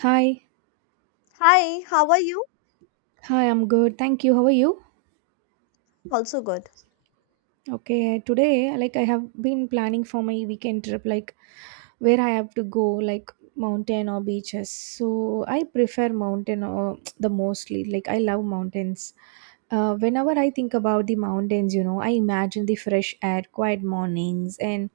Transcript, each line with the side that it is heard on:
right: Hi,
left: Hi, how are you?
right: hi, I'm good. Thank you. How are you?
left: Also good.
right: Okay, today, like I have been planning for my weekend trip, like where I have to go, like mountain or beaches. So I prefer mountain or the mostly. Like I love mountains. Whenever I think about the mountains, you know, I imagine the fresh air, quiet mornings, and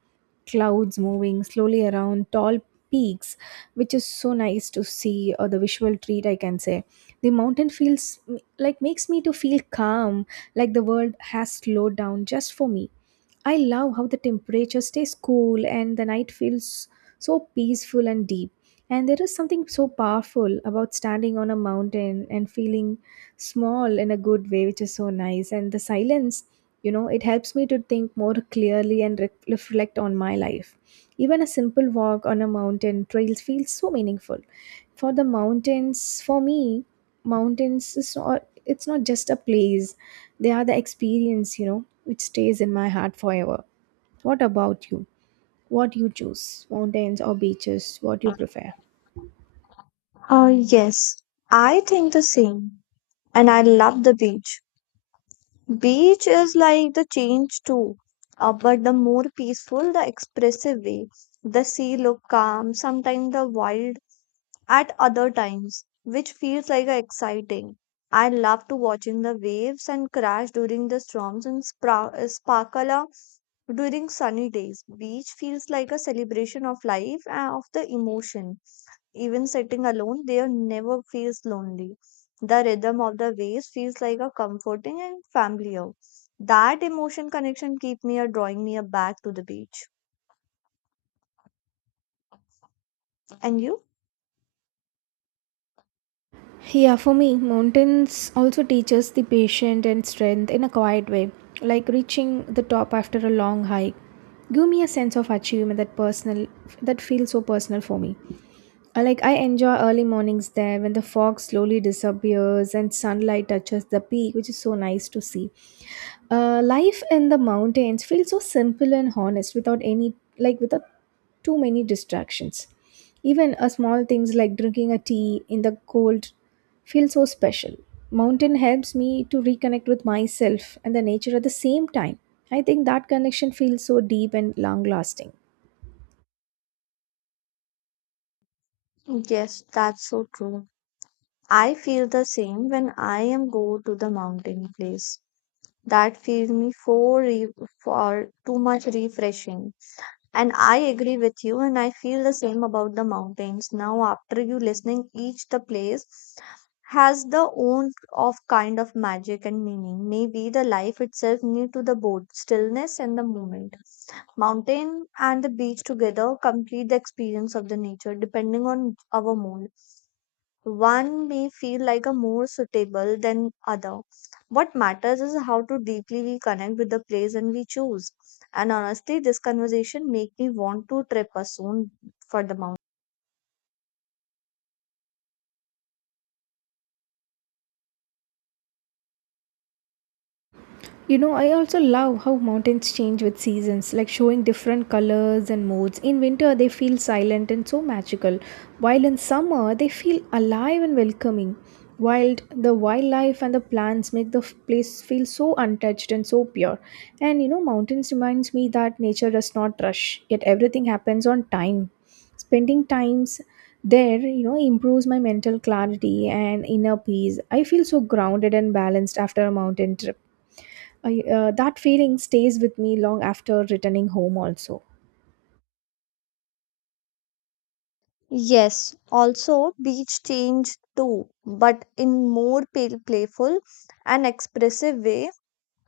right: clouds moving slowly around tall peaks, which is so nice to see, or the visual treat, I can say. The mountain feels like makes me to feel calm like the world has slowed down just for me. I love how the temperature stays cool and the night feels so peaceful and deep. And there is something so powerful about standing on a mountain and feeling small in a good way, which is so nice. And the silence you know it helps me to think more clearly and reflect on my life. Even a simple walk on a mountain trail feels so meaningful for the mountains. For me, mountains is not it's not just a place, they are the experience, you know, which stays in my heart forever. What about you? What you choose, mountains or beaches? What you prefer?
left: Yes, I think the same. And I love the beach. Beach is like the change too, but the more peaceful, the expressive way. The sea look calm, sometimes the wild at other times, which feels like a exciting. I love to watching the waves and crash during the storms and sparkle during sunny days. Beach feels like a celebration of life and of the emotion. Even sitting alone, there never feels lonely. The rhythm of the waves feels like a comforting and familiar. That emotion connection keep me or drawing me a back to the beach. And you?
right: Yeah, for me, mountains also teaches the patience and strength in a quiet way, like reaching the top after a long hike. Give me a sense of achievement that feels so personal for me. Like I enjoy early mornings there when the fog slowly disappears and sunlight touches the peak, which is so nice to see. Life in the mountains feels so simple and honest without any, without too many distractions. Even a small things like drinking a tea in the cold feel so special. Mountain helps me to reconnect with myself and the nature at the same time. I think that connection feels so deep and long lasting.
left: Yes, that's so true. I feel the same when I am go to the mountain place. That feels me for for too much refreshing. And I agree with you, and I feel the same about the mountains. Now, after you listening, each the place has the own of kind of magic and meaning. Maybe the life itself new to the both stillness and the moment. Mountain and the beach together complete the experience of the nature, depending on our mood. One may feel like a more suitable than other. What matters is how to deeply we connect with the place and we choose. And honestly, this conversation make me want to trip us soon for the mountain.
right: You know, I also love how mountains change with seasons, like showing different colors and moods. In winter, they feel silent and so magical, while in summer, they feel alive and welcoming. Wild, the wildlife and the plants make the place feel so untouched and so pure. And you know, mountains reminds me that nature does not rush, yet everything happens on time. Spending times there, you know, improves my mental clarity and inner peace. I feel so grounded and balanced after a mountain trip. That feeling stays with me long after returning home, also.
left: Yes, also beach change too, but in more pale, playful and expressive way.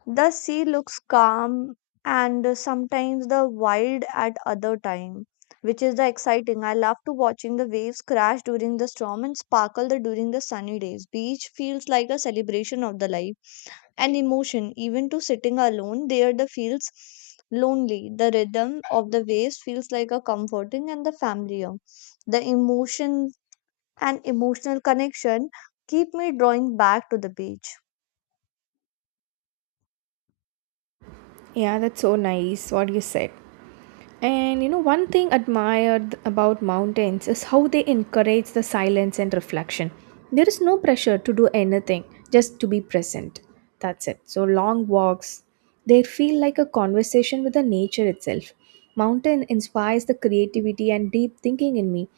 left: The sea looks calm and sometimes the wild at other time, which is the exciting. I love to watching the waves crash during the storm and sparkle the during the sunny days. Beach feels like a celebration of the life and emotion. Even to sitting alone there the feels lonely. The rhythm of the waves feels like a comforting and the familiar. The emotion and emotional connection keep me drawing back to the beach.
right: Yeah, that's so nice what you said. And you know, one thing admired about mountains is how they encourage the silence and reflection. There is no pressure to do anything, just to be present. That's it. So, long walks, they feel like a conversation with the nature itself. Mountain inspires the creativity and deep thinking in me.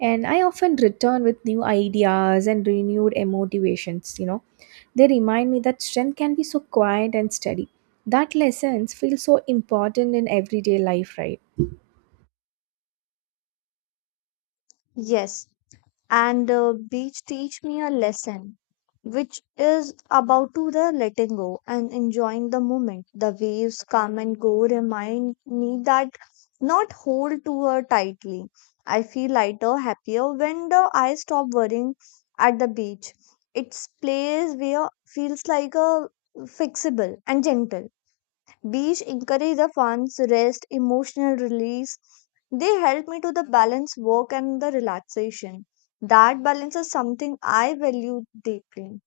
right: And I often return with new ideas and renewed motivations, you know. They remind me that strength can be so quiet and steady. That lessons feel so important in everyday life, right?
left: Yes, and the beach teach me a lesson which is about to the letting go and enjoying the moment the waves come and go remind me that not hold to her tightly. I feel lighter happier when the I stop worrying at the beach. It's place where feels like a fixable and gentle. Beach encourage the fun's rest, emotional release. They help me to the balance work and the relaxation. That balance is something I value deeply.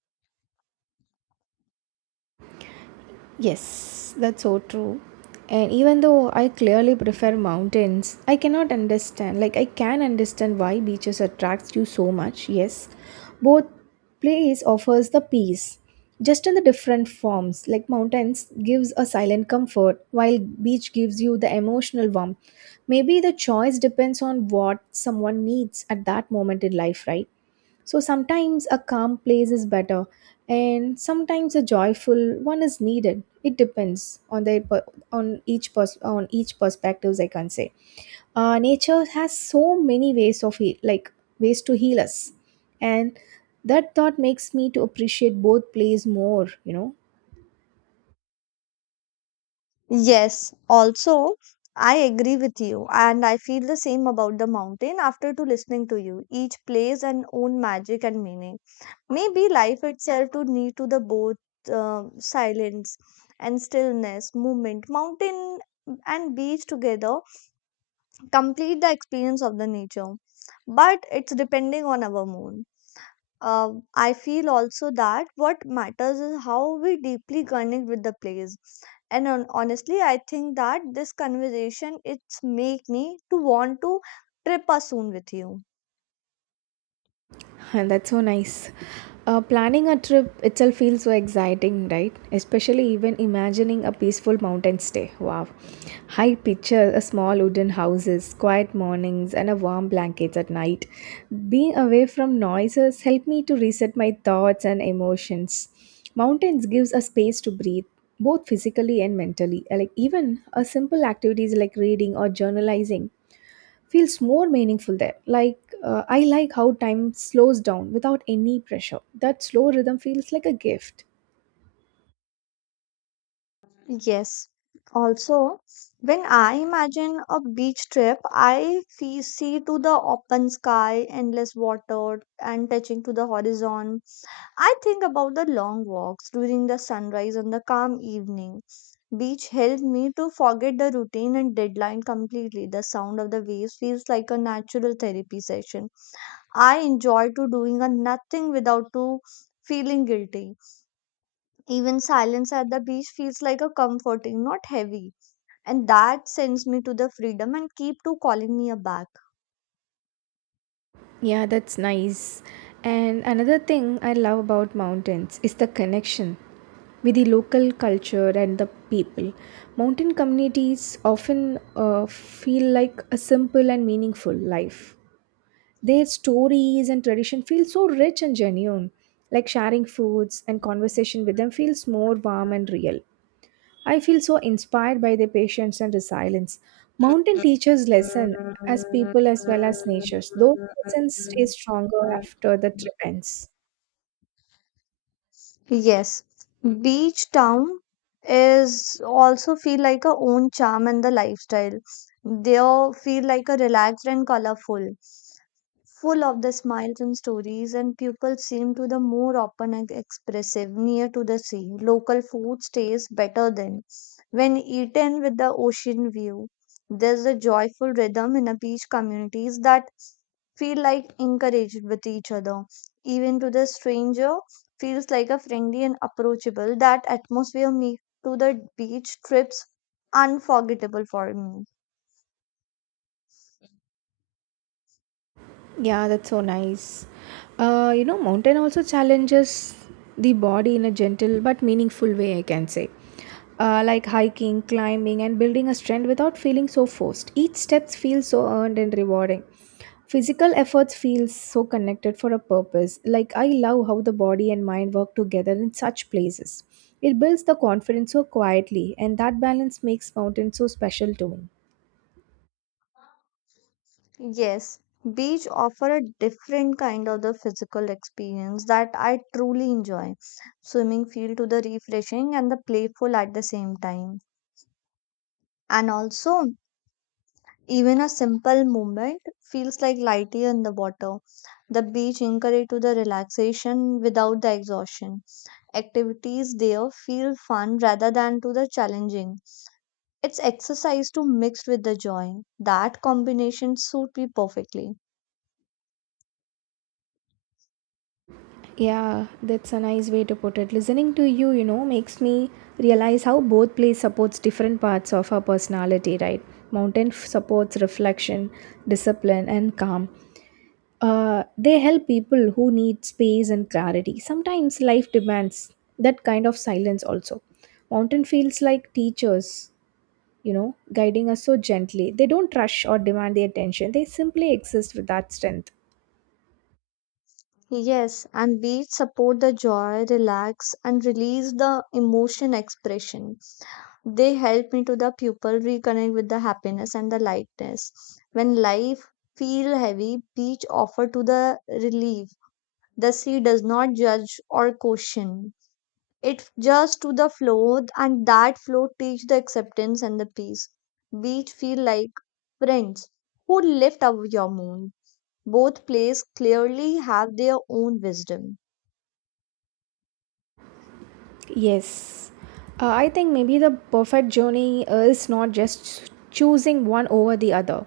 right: Yes, that's so true. And even though I clearly prefer mountains, I cannot understand, like, I can understand why beaches attracts you so much. Yes, both place offers the peace, just in the different forms. Like, mountains gives a silent comfort, while beach gives you the emotional warmth. Maybe the choice depends on what someone needs at that moment in life, right? So sometimes a calm place is better, and sometimes a joyful one is needed. It depends on the on each perspectives, I can say. Nature has so many ways of ways to heal us, and that thought makes me to appreciate both plays more, you know.
left: Yes, also I agree with you and I feel the same about the mountain after to listening to you. Each place and own magic and meaning. Maybe life itself to need to the both silence and stillness, movement. Mountain and beach together complete the experience of the nature but it's depending on our mood. Uh, i feel also that what matters is how we deeply connect with the place. And honestly I think that this conversation it's make me to want to trip us soon with you.
right: And that's so nice. Planning a trip itself feels so exciting, right? Especially even imagining a peaceful mountain stay. Wow. I picture a small wooden houses, quiet mornings, and a warm blankets at night. Being away from noises help me to reset my thoughts and emotions. Mountains gives a space to breathe, both physically and mentally. Like even a simple activities like reading or journalizing feels more meaningful there. I like how time slows down without any pressure. That slow rhythm feels like a gift.
left: Yes, also when I imagine a beach trip, I see to the open sky, endless water and touching to the horizon. I think about the long walks during the sunrise and the calm evening. Beach helped me to forget the routine and deadline completely. The sound of the waves feels like a natural therapy session. I enjoy to doing a nothing without to feeling guilty. Even silence at the beach feels like a comforting, not heavy. And that sends me to the freedom and keep to calling me a back.
right: Yeah, that's nice. And another thing I love about mountains is the connection with the local culture and the people. Mountain communities often feel like a simple and meaningful life. Their stories and tradition feel so rich and genuine. Like sharing foods and conversation with them feels more warm and real. I feel so inspired by their patience and resilience. Mountain teachers lesson as people as well as natures. Those lessons stay stronger after the trip ends.
left: Yes, beach town is also feel like a own charm and the lifestyle. They all feel like a relaxed and colorful, full of the smiles and stories, and people seem to the more open and expressive near to the sea. Local food tastes better than when eaten with the ocean view. There's a joyful rhythm in a beach communities that feel like encouraged with each other. Even to the stranger feels like a friendly and approachable. That atmosphere make to the beach trips unforgettable for me.
right: Yeah, that's so nice. You know, mountain also challenges the body in a gentle but meaningful way, I can say. Like hiking, climbing, and building a strength without feeling so forced. Each step feels so earned and rewarding. Physical efforts feel so connected for a purpose. Like, I love how the body and mind work together in such places. It builds the confidence so quietly, and that balance makes mountains so special to me.
left: Yes, beach offer a different kind of the physical experience that I truly enjoy. Swimming feel to the refreshing and the playful at the same time. And also, even a simple movement feels like lighter in the water. The beach encourage to the relaxation without the exhaustion. Activities there feel fun rather than to the challenging. It's exercise to mix with the joy. That combination suit me perfectly.
right: Yeah, that's a nice way to put it. Listening to you, you know, makes me realize how both plays supports different parts of our personality, right? Mountain f- supports reflection, discipline, and calm. They help people who need space and clarity. Sometimes life demands that kind of silence also. Mountain feels like teachers, you know, guiding us so gently. They don't rush or demand the attention. They simply exist with that strength.
left: Yes, and beach support the joy, relax, and release the emotion expression. They help me to the pupil reconnect with the happiness and the lightness. When life feel heavy, beach offer to the relief. The sea does not judge or caution. It just to the flow and that flow teach the acceptance and the peace. Beach feel like friends who lift up your moon. Both place clearly have their own wisdom.
right: Yes, I think maybe the perfect journey is not just choosing one over the other.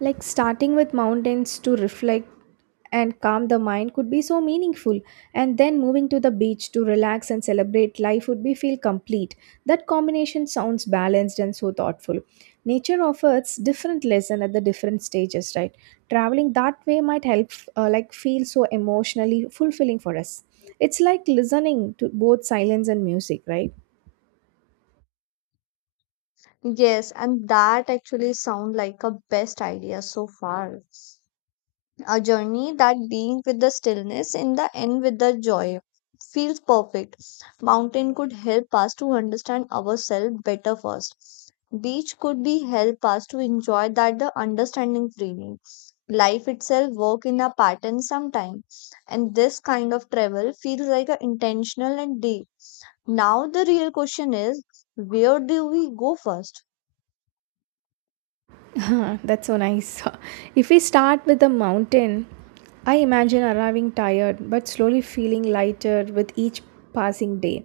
right: Like starting with mountains to reflect and calm the mind could be so meaningful, and then moving to the beach to relax and celebrate life would be feel complete. That combination sounds balanced and so thoughtful. Nature offers different lesson at the different stages, right? Traveling that way might help feel so emotionally fulfilling for us. It's like listening to both silence and music, right?
left: Yes, and that actually sound like a best idea so far. A journey that begins with the stillness and the end with the joy. Feels perfect. Mountain could help us to understand ourselves better first. Beach could be help us to enjoy that the understanding freely. Life itself work in a pattern sometime. And this kind of travel feels like a intentional and deep. Now the real question is, where do we go first?
right: That's so nice. If we start with the mountain, I imagine arriving tired but slowly feeling lighter with each passing day.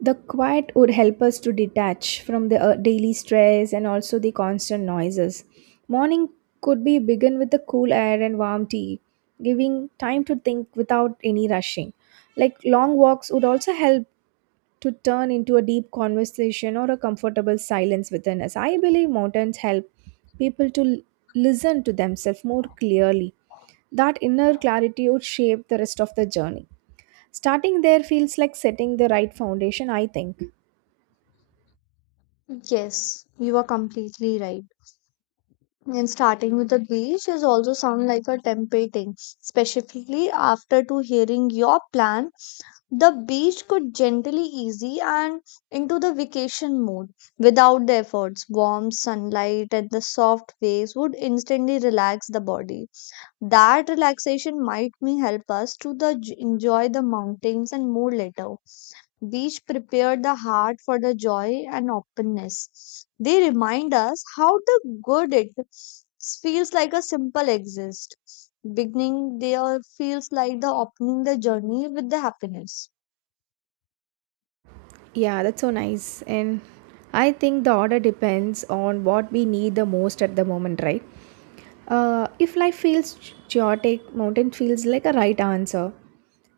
right: The quiet would help us to detach from the daily stress and also the constant noises. Morning could be begin with the cool air and warm tea, giving time to think without any rushing. Like long walks would also help to turn into a deep conversation or a comfortable silence within us. I believe mountains help people to listen to themselves more clearly. That inner clarity would shape the rest of the journey. Starting there feels like setting the right foundation, I think.
left: Yes, you are completely right. And starting with the beach is also sound like a tempting, specifically after to hearing your plan. The beach could gently easy and into the vacation mode without the efforts. Warm sunlight and the soft waves would instantly relax the body. That relaxation might may help us to the enjoy the mountains and more later. These prepare the heart for the joy and openness. They remind us how the good it feels like a simple exist. Beginning there feels like the opening the journey with the happiness.
right: Yeah, that's so nice. And I think the order depends on what we need the most at the moment, right? If life feels chaotic, mountain feels like a right answer.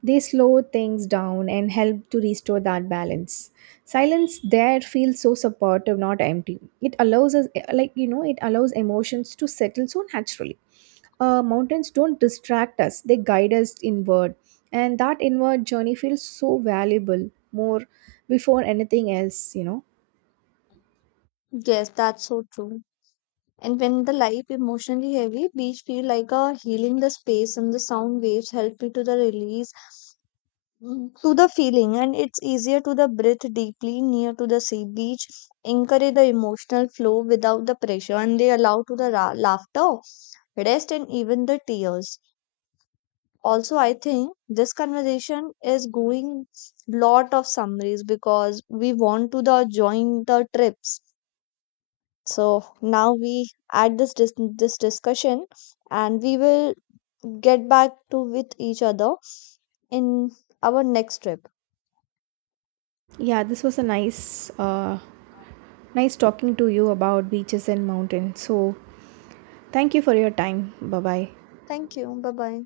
right: They slow things down and help to restore that balance. Silence there feels so supportive, not empty. It allows us, it allows emotions to settle so naturally. Mountains don't distract us, they guide us inward. And that inward journey feels so valuable more before anything else, you know.
left: Yes, that's so true. And when the life emotionally heavy, beach feel like a healing the space and the sound waves help me to the release. To the feeling and it's easier to the breathe deeply near to the sea. Beach encourage the emotional flow without the pressure and they allow to the laughter, rest and even the tears. Also I think this conversation is going lot of summaries because we want to the join the trips. So now we add this this discussion and we will get back to with each other in our next trip.
right: Yeah, this was a nice Nice talking to you about beaches and mountains. So, thank you for your time. Bye bye.
left: Thank you, bye bye.